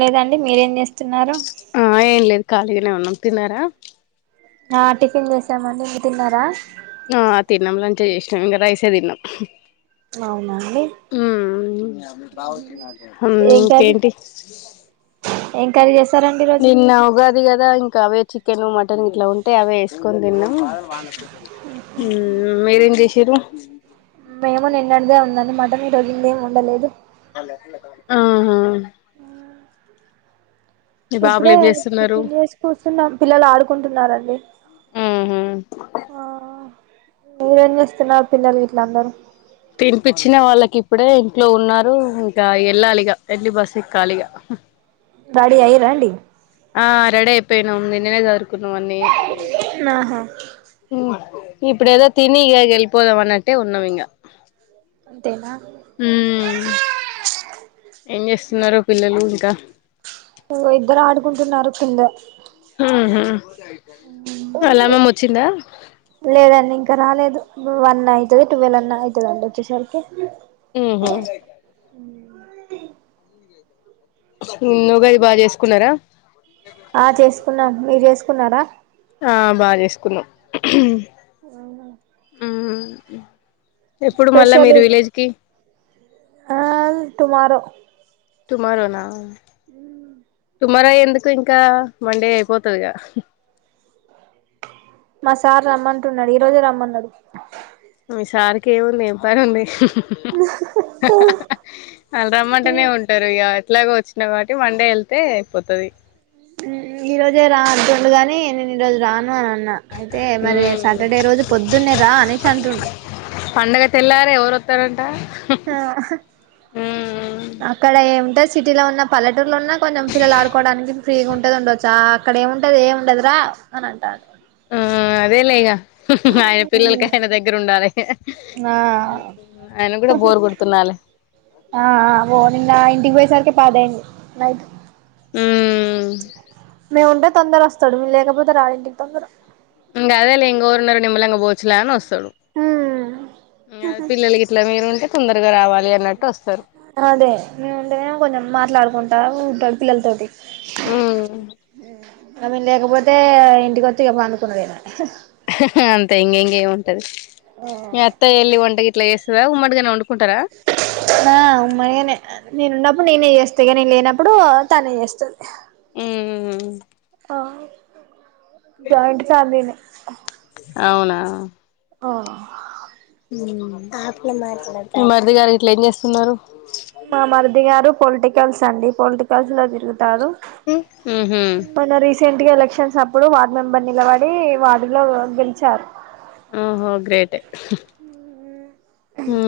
లేదండి మీరేం జేస్తున్నారు ఆ ఏం లేదు ఖాళీగానే ఉన్నాం తిన్నారా ఆ టిఫిన్ చేసామండి మీర్ తిన్నారా ఆ తిన్నాం లంచే జేస్నామ్ ఇంగ రైసే తిన్నం అవునాండి హుమ్ కర్రీ కేంటి ఏం కర్రీ చే నిన్న ఉగాది గదా ఇంకా అవే చికెన్ మటన్ ఇట్లా ఉంటే అవే ఏస్కోని తిన్నం మీరేం జెశిర్రు మేము నిన్నడిదే ఉందని మటన్ ఈరోజు ఏం వొండలేదు ఆహా మీ బాబులు ఇప్పుడే ఏం చేస్తున్నారు టిఫిన్ చేసి కూర్చున్నాం పిల్లలు ఆడుకుంటున్నారండి ఆ మ్మ్ మీరేం జేస్తున్నారు పిల్లలు గిట్లందరూ తినిపిచ్చిన వాళ్ళకి ఇప్పుడే ఇంట్లో ఉన్నారు ఇంకా ఏళ్లలి ఇకా ఏళ్లి బస్ ఎక్కాలి ఇకా హా రెడీ అయ్యిర్రండి ఆ రెడీ అయిపోయినం నిన్ననే సర్దుకున్నామని ఆహా ఇప్పుడు ఏదో తిని ఇగా గెలిపోదంన్నట్టే ఉన్నమింగ అంతేనా మ్మ్ ఏం జేస్తున్నారు పిల్లలు క్కా ఇగో ఇద్దరాడుకుంటున్నారు కిందా ఉహు వాళ్ళమ్మమ్మ వొచ్చిందా ఇంక రాలేదు వన్ అయితది టువెల్ అన్న అయితదండి వొచ్చేసరికి ఉ హు నిన్ ఉగాది బా జెస్కున్నరా ఆ చేస్కున్నాం మీరు జేసుకున్నారా ఆ బా జేసుకున్నాం ఆహా ఉమ్ ఎప్పుడు మళ్ళా స్పెషల్ మీరు విలేజ్ కి ఆ టుమారో టుమారోనా మ్ టుమారో ఎందుకింకా మండే అయిపోతదిగా మా సార్ రమ్మంటున్నాడు ఈ రోజే రమ్మన్నడు మీ సార్ కి ఏం ఉంది ఏం పని ఉంది అహ్ అహ్ అహ్ అల్ రమ్మంటనే ఉంటర్ ఇగా ఇట్లాగొచ్చినవ్ కాబట్టి మండే ఎళ్తే అయిపోతది ఈ రోజే రాంటుండుగాని నేను ఈ రోజు రాను అన్ న్నా అయితే మరి ఉమ్ సాటర్డే రోజు పొద్దున్నే రా అనేసి అంటుండు పండగ తెల్లార ఎవరు వస్తారంట ఆ ఆహా అక్కడ ఎండేస్ సిటీలో ఉన్న పల్లెటూర్లో ఉన్న కొంచం పిల్లలు ఆడుకోవడానికి ఫ్రీగా ఉంటుది ఉండొచ్చు అక్కడ ఎం ఉంటది ఎం ఉండదు రా వస్తానంటాడు ఆ అదేలే ఇకా అయినా పిల్లలకి ఆయన దగ్గర ఉండాలి ఆ ఆయన కూడా బోర్ కొడుతుండాలి ఆ ఆ ఆబో నిన్న ఇంటికి పోయేసరికి పది అయ్యింది నైట్ హ్మ్మ్ లేదు ఉంటే తొందర వస్తాడు లేకపోతే రాడు ఇంటికి తొందర ఇంగ అదేలే ఇంగో ఉన్నారు నిమ్మలంగ పోవొచ్చు లే అని వస్తడు ఇంగ పిల్లల గిట్ల మీరు ఉంటే తొందరగా రావాలి అన్నట్టు వస్తరు అదే నేను ఉంటే ఏమో కొచం మాట్లాడుకుంటా ఉ పిల్లల తోటి హ్మ్ తాను లేకపోతే ఇంటికి వచ్చి ఇగ పండుకున్నడే ఇహి ఇహిహే అంతే ఇన్ ఇంగ ఎం ఉంటది మీ అత్త ఎళ్ ఒంట గీట్లా వేసదా మడ్గానే ఉం మా నేనే నేను ఉన్నప్పుడు నేనే చేస్త ఇగ నేను లేనప్పుడు తనే చేస్తది హ్మ్మ్ ఆవు జయింట్ ఫ్యామలీ నే అవునా ఓ హ్మ్ మీ మరిది గారు ఇట్ల ఏం చేస్తున్నారు మా మరదిగారు పొలిటికల్స్ అండి పొలిటికల్స్ లో తి తిరుగుతారు ఉహు మొన్న రిస్క్ ప్రింట్ ఎలక్షన్స్ అప్పుడు వార్డ్ మెంబర్ నిలబడి వార్డ్ లో గెలిచారు ఓహో గ్రేటే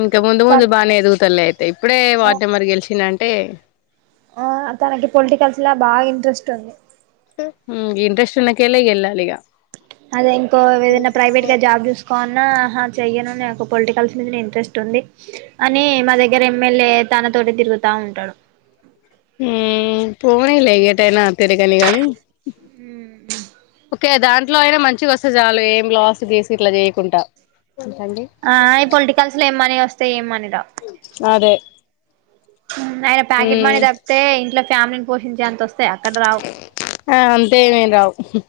ఇంకా ముందు తన్ ముందు బాగానే ఎదుగుతలే అయితే ఇప్పుడే ఆ వార్డు నెంబర్ గెలిచిండు అంటే ఆ తనకి పొలిటికల్స్ ల బా ఇంట్రెస్ట్ ఉంది హ్మ్ ఇంట్రెస్ట్ ఉన్నకేలే ఇంగ ఎల్లాలిగా అదే ఇంకో ఏదైన ప్రైవేట్ గా జాబ్ చూసుకోన్నా హా చెయ్యను నాకు పొలిటికల్స్ మీదనే ఇంట్రెస్ట్ ఉంది అని మా దగ్గర ఎమ్మెల్యే తన తోటి తిరు తా ఉంటడు హ్మ్మ్ పోనీ లే ఎటైన తిరగని గాని ఒకే దాన్ ఇట్లో అయినా మంచిగ వస్తే చాలు ఏం లాస్ గిస్ ఇట్లా చేయకుంట ఇంకండి ఆ ఈ పొలిటికల్స్ లో ఏం మనీ వస్తాయి ఏం మనీ రావు అదే ఆయన ప్యాకెట్ మనీ ఉమ్ తప్పితే ఇంట్లో ఫ్యామిలీ ని పోషించే అం తోస్ తే అక్కడ రావ్ ఆ అంతే ఏమేం రావు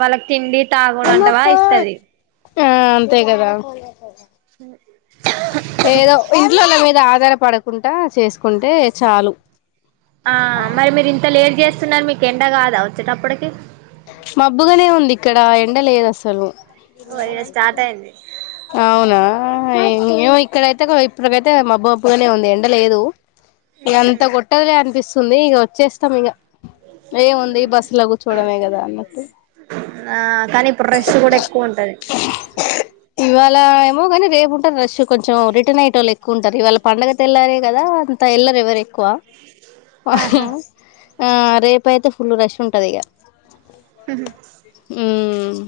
వాళ్ళకి తిండి తాగుడు అంటవా ఇస్తది హ్మ్ అంతే గద ఏదో ఇంట్లోల్ల మీద ఆధారపడకుంట చేసుకుంటే చాలు ఆ మరీ మీరు ఇంత లేట్ జెస్తున్నారు మీకు ఎండ కాద వచ్చేటప్పటికి మబ్బుగానే ఉంది ఇక్కడ ఎండ లేద్ అసలు ఓ ఈడ స్టార్ట్ అయింది అవునా ఆహా ఏమో ఏమో ఇక్కడైతే ఇప్పటికైతే మబ్బు మబ్బునే ఉం ఎండలేదు ఇగ ఇంత కొట్టదులే అనిపిస్తుంది తుంది ఇగ వచ్చేస్తాం ఇగ ఏముంది బస్సు లో కూర్చోడమే కదా అన్నట్టు ఆ కానీ ఇప్పుడు రష్ కూడా ఎక్కువుంటది ఇలా ఏమో కానీ రేపు ఉంటది రష్ కొంచెం రిటర్న్ అయ్యేటో లేె ఎక్కువ ఉంటారు ఇవాళ పండగ తెల్లారే కదా అంత ఎళ్లరేవరేక్ తక్కువ ఆహా ఆ రేపైతే ఫుల్ రష్ ఉంటది ఇగ హ హ్మ్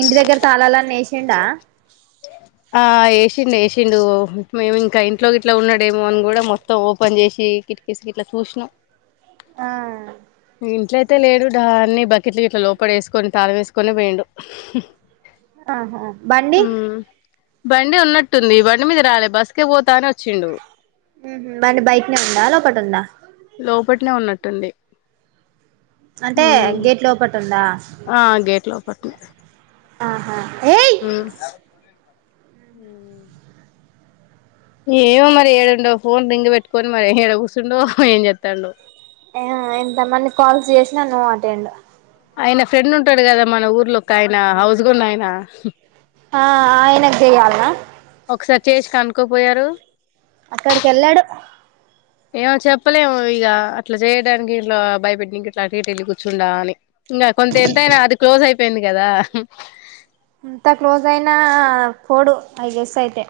ఇంటి దగ్గర తాళాలని ఎసిండ ఆ ఎసిండు ఏసిండు మేము ఇంక ఇంట్లో ఇట్లా ఉన్నాడేమో అని కూడా మొత్తం ఓపెన్ జేసి ది కిట్ కిస్ లో ఇట్ల చూసిన ఆ ఇంట్లోయితే లేడు డన్ని బకిట్లు ఇట్లా లోపల వేసుకొని తాళం వేసుకొని పోయిండు ఆహా బండి ఉమ్ బండి ఉన్నట్టుంది బండి మీద రాలే బస్కే పోతానే నో మ్ హు బండి బయటనే ఉందా లోపటుందా లోపట్నే ఉన్నట్టుంది అంటే ఉమ్ గేట్ లోపటుందా ఆ గేట్ లోపట్నె ఆహా ఏయ్ మ్ ఏమో మరి ఏడుండో ఫోన్ రింగ్ పెట్టుకొని మరి ఏడ కూర్చుండో ఏం చెస్తాండో ఏమో ఎంతమంది కాల్స్ చేసి నో అటెండ్ ఆయన ఫ్రెండ్ ఉంటాడు కదా మన ఊర్లో ఒక ఆయన హౌస్ కొన్న ఆయన ఆ ఆయనకు చేయాల్నా ఒక్కరి చేసి కనుకోపోయారు అక్కడికేళ్ళాడు ఏమో చెప్పలేము ఇగా అట్లా చేయడానికి ఇట్లా భయపెట్టి ఇంక అటిటేళ్ళి కూర్చుడా అని ఇంగా కొంత ఎంతైనా అది క్లోజ్ అయిపోయింది కదా ఎంతా క్లోజ్ అయినా పోడు ఐ గెస్ అయితే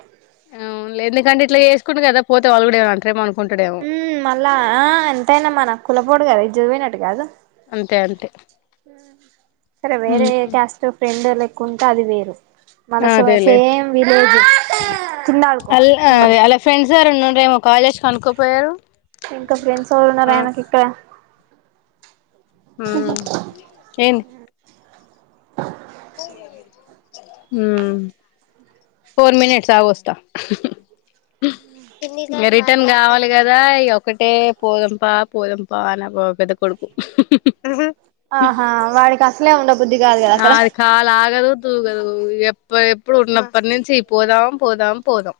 అవున్ లే ఎందుకంటే ఇట్లా చేసుకుండు కదా పోతే వాళ్ళు కూడా ఏమన్న అంటారెమో అను హు మ్ మళ్ళా ఆ ఎంతైనా మనా కులపోడు కద ఇజ్జత్ పోయినాట్టు కాదు అంతే అంతే సరే వేరే క్యాస్ట్ ఫ్రెండ్ లేకుంటే అది వేరు మళ్ళ సో అదేలే సేమ్ విలేజ్ కింద ఆడుకో అల్ అద్ అల్ల ఫ్రెండ్స్ ఎవరన్నా ఉన్ డేమో కాల్ చేసి కనుక్కకోపోయారు ఇంకా ఫ్రెండ్స్ ఎవరు ఉన్నారు ఆయనకి ఇక్కడ హుమ్ హు మ్ ఇగ రిటర్న్ కావాలి కదా ఇగ ఒక్కటే పోదంపా పోదంపా అ నా పెద్ద కొడుకు ఆహా వాడి ఆ ఆది కల్ ఆగదు తూగదు ఇగ పే ఎప్పుడు ఉన్నప్పటి నుంచి పోదాం పోదాం పోదాం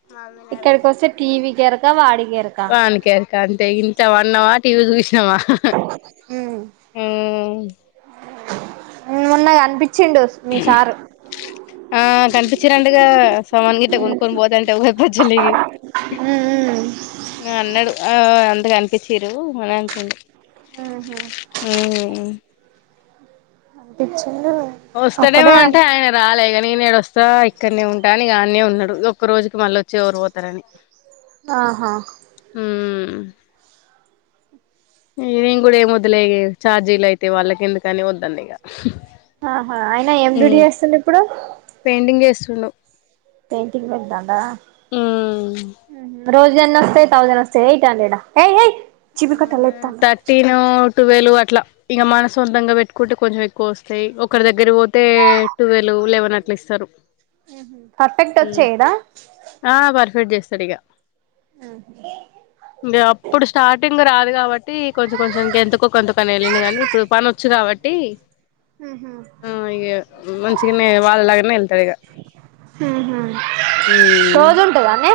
ఇక్కడికి వస్తే టీవీ కెరక వాడి కెరక వణికెరుక అంతే ఇన్ ట్ల పన్నవ టీవి చూసినవ మ్ మొన్న కనిప్ మీ సారూ ఆ కనిపించినంటగా సమాన్ గిట్ట కొనుక్కొని పోదంటే [unintelligible] మ్ మ్ ఇంగ అన్నడు ఆ అన్ అనిపించిరు అని అంటుండు ఉ పిచ్ ఒస్తడేమో అంటే ఆయన రాలే ఇగ నేనేడ వస్తా ఇక్కడనే ఉంటా అనీ ఇగ అన్నే ఉన్నడు. ఒక్క రోజుకి మళ్ళ వచ్చి ఓరు పోతారని ఆహా మ్ ఇగ నేను కూడా ఏం వద్దులే ఇగ ఛార్జీలైతాయి వాళ్ళకి ఎందుకని వద్దన్న ఇగ ఆహా అయినా ఎం డ్యూటీ చేస్తుండు ఇప్పుడు లు పెయింటింగ్ పెడుతాండా హు మ్ రోజేన్ని వస్తయి థౌసండ్ వస్తాయ ఎయిట్ హండ్రెడ ఎయ్ ఏయ్ చీపురు కట్టలు ఎత్తాను థర్టీన్ టువెల్ అట్ల ఇంగ మన సొంతంగా పెట్టుకుంటే కొంచెం ఎక్కువస్తయి ఓక్ ఒకరి దగ్గరికి పోతే టువెల్వ్ లెవెన్ అట్ల ఇస్తరు పర్ఫెక్ట్ వచ్చా ఇడా ఆ చేస్తాడు ఇగ ఇంగ అప్పుడు స్టార్టింగ్ రా దు కాబట్టి కొంచెం కొంచెంకి ఎంతకో కొంతకని వెళ్ళింది గాని ఇప్పుడు పనివచ్చు కాబట్టి ఉహు ఆ ఇగ మంచిగనే వాళ్ళలాగానే వెళ్తడు ఇగ అహ ఉమ్ రోజు ఉంటదన్నే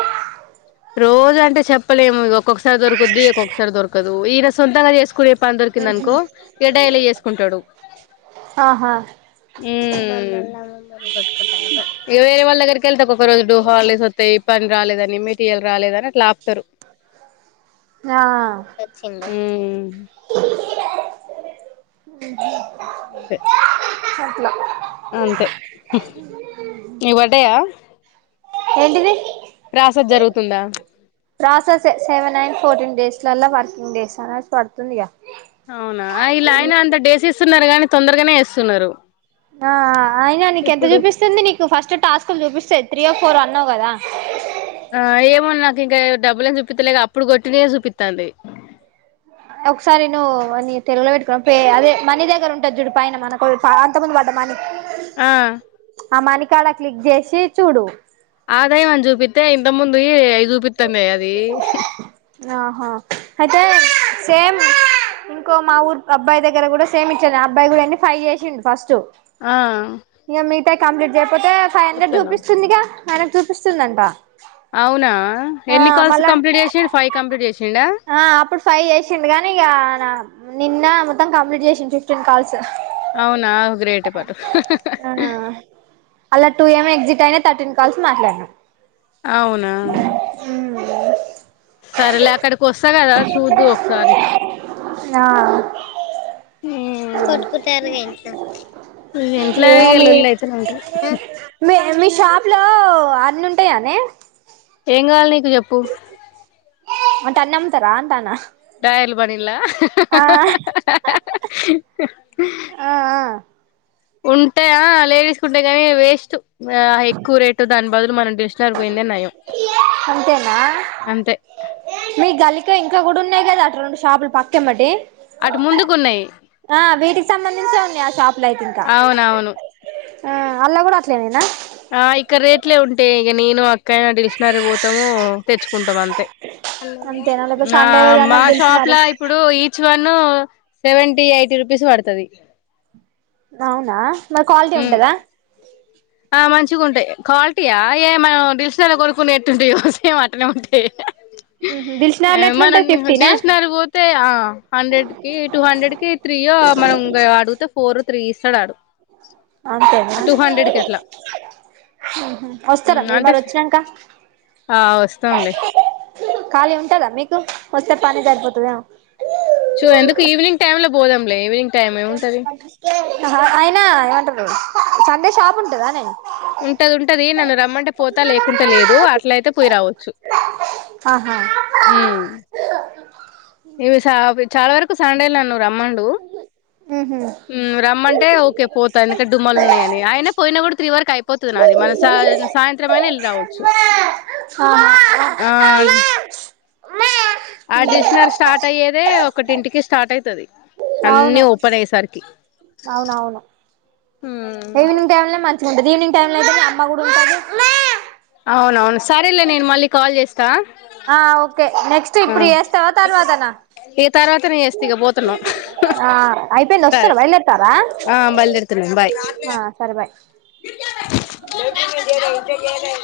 రోజు అంటే చెప్పలేము. ఒక్కొక్కసారి దొరుకుద్ది. ఒక్కొక్కసారి దొరకదు. ఈయన సొంతంగా చేసు కునే పని దొరికింది అనుకో ఇగ డైలీ చేసుకుంటడు. ఆహా ఉమ్ ఇగ వేరవాల దగ్గరకి కెల్తా ఒకక్క రోజుడు హాల్డెస్ వత్తయి పని రాలేదని ఇయాల రాలేద అని అట్ల ఆపుతరు ఆ వచ్చిండా అంతే అట్ల అంతే నీకు పడ్డయా ఏంటిది ప్రాసెస్ జరుగుతుందా ప్రాసెస్సె సెవెన్ నైన్ ఫోర్టీన్ డేస్లల్లా వర్కింగ్ డేస్ అనేసి పడుతుందిగా అవునా ఇలాయిన అంత డేస్ ఇస్తున్నరు గాని, తొందరగనే ఏస్తున్నారు. ఆ ఆయినా నీకేంత ఇప్పుడు చూపిస్తుంది నీకు ఫస్ట్ టాస్క్లు చూపిస్తది త్రీ ఆఫ్ పోరు అన్నావు కదా ఆ ఏమొ నాకు ఇంకా డబ్బులు చూపిత్తలేక అప్పుడు కొట్టినయే చూపిత్తాంది. ఒకసారి నువ్వు నీ తెలుగులో పెట్టుకున్నావా అదే పె మనీ దగ్గర ఉంటది జూడు పైన మన కా అంత మని ఆ ఆ మని కాడ క్లిక్ చేసి చూడు ఆదాయమని చూపిత్తే ఇంత ముందువి ఐయి చూపి ఆహా అయితే సేమ్ ఇంకో మా ఊరు అబ్బాయి దగ్గర కూడా సేమ్ ఇట్లనే అబ్బాయి కూడా అండి ఫైవ్ చేసిండు ఫస్టు ఆ కంప్లీట్ చేయపోతే ఫైవ్ హండ్రెడ్ వత్తన్నావు చూపిస్తుందిగా ఆయనకు చూపిస్తుందన్ అవునా ఎన్ని కాల్స్ కంప్లీట్ చేసిండు ఫైవ్ కంప్లీట్ చేసిండా ఆ అప్పుడు ఫైవ్ చేసిండు కానీ ఇగ నా నిన్న మొత్తం కంప్లీట్ చేసిండు ఫిఫ్టీన్ కాల్స్ అవునా గ్రేట్ పటు అహ అలా టూ ఎమొ ఎగ్జిట్ అయినా థర్టీన్ కాల్స్ మాట్లాడిన అవునా సరేలే అక్కడికి వస్తా కదా చూదువు ఒకసారి ఆ ఉమ్ కొట్టుకుంటారు గా ఇంట్లో ఇంట్ల ఏమో ఇగ మీ లొల్లి అయితనే ఉంటది మీ మీ షాప్ లో అన్ని ఉంటాయానే ఏం కావాలి నీకు చెప్పు అంటే అన్నంతరా అంటన్నా రాయల్ బనీలా ఆ ఆ ఆ ఉంటయ్ యా లేడీస్కుంటై వేస్ట్ ఆ హె ఎక్కురేటో దన్బదులు మనం డెస్టాల్ బొయిందే నయం ఆ అంతే మీ గిల్లీకెయ్ ఇంకా గుడున్నాయి గదటు రెండు షాపులు పక్కెంబటే అటు ముందుకున్నాయి ఆ వీటికి సంబంధించే ఉంద్ అవునవును ఆ అల్ల కూడా అట్లనేనా ఆ ఇక్కడ్రేట్లే ఉంటేయ్ ఇగ నేను అక్క డిల్షినగర్ పోతాము తెచ్చుకుంటమంతే అంతేనా లేకపోతే సండే రోజు మా అన్నం షాప్ పిలిచినారు లా ఇప్పుడు each one seventy eighty rupees వడ్తదీ అవునా మరి క్వాలిటీ ఉంటదా ఆ మంచిగా ఉంటాయి క్వాలిటీయా ఏమ దిల్షుక్నగర్ కంటే ఎట్టుంటాయో సేమ్ అట్లనే ఉంటాయి ఉమ్ హ్ ఏ మనం దిల్షుక్నగర్ కి పోతే ఆ హండ్రెడ్కి టూ హండ్రెడ్కి త్రీయో మన్ ఉంగ అడుతే ఫోర్ త్రీ ఇస్తాడడు అంతేనా ఉమ్ హ్ వస్తారా మీరు అంటే మరి వచ్చినాక ఆ వస్తాంలే ఖాళీ ఉంటందా మీకు వస్తే పనే సరిపోతదేమో పోదాం లేవే అయినా ఏవంటరూ సండే షాపుంటదానే ఉంటది ఉంటది నన్ను రమ్మంటే పోతా లేకుంటే లేదు అట్లైతే పోయ్ రావొచ్చు ఆహా ఇవిసా వి చాలావరకు సండేల్నా నువ్వు రమ్మండూ ఉహు ఉమ్ రమ్మంటే ఓకే పోతా ఎందుకడ్డుమ్మాలున్నానీ అయినా పోయినా గుడి త్రీ వరకైపోతది మన సా సాయంత్రమైన వెళ్లి రావొచ్చు ఆహా ఆ ఆ డిష్నరి స్టార్ట్ అయ్యేదే ఒకటింటికి స్టార్ట్ అయితది అన్నీ అవును ఓపెన్ నయ్ సరికి అవునవును ఈవినింగ్ టైమ్లా మన్ ఉంటది ఈవినింగ్ టైమ్లనైతే మీ అమ్మ కూడా ఉంటాది అవునవును సరేలే నేను మళ్ళీ కాల్ జేస్త్ ఆ ఓకే నెక్స్ట్ ఇప్పుడు చేస్తావా తర్వాతనా ఇగ తర్వాతనే చేస్తా ఇగ పోతున్నా ఆ అయ్యిపో సరే వస్తారా బయల్దేర్తారా ఆ బయలుదేరుతున్నాను బాయ్ ఆ సరే బాయ్ [unintelligible]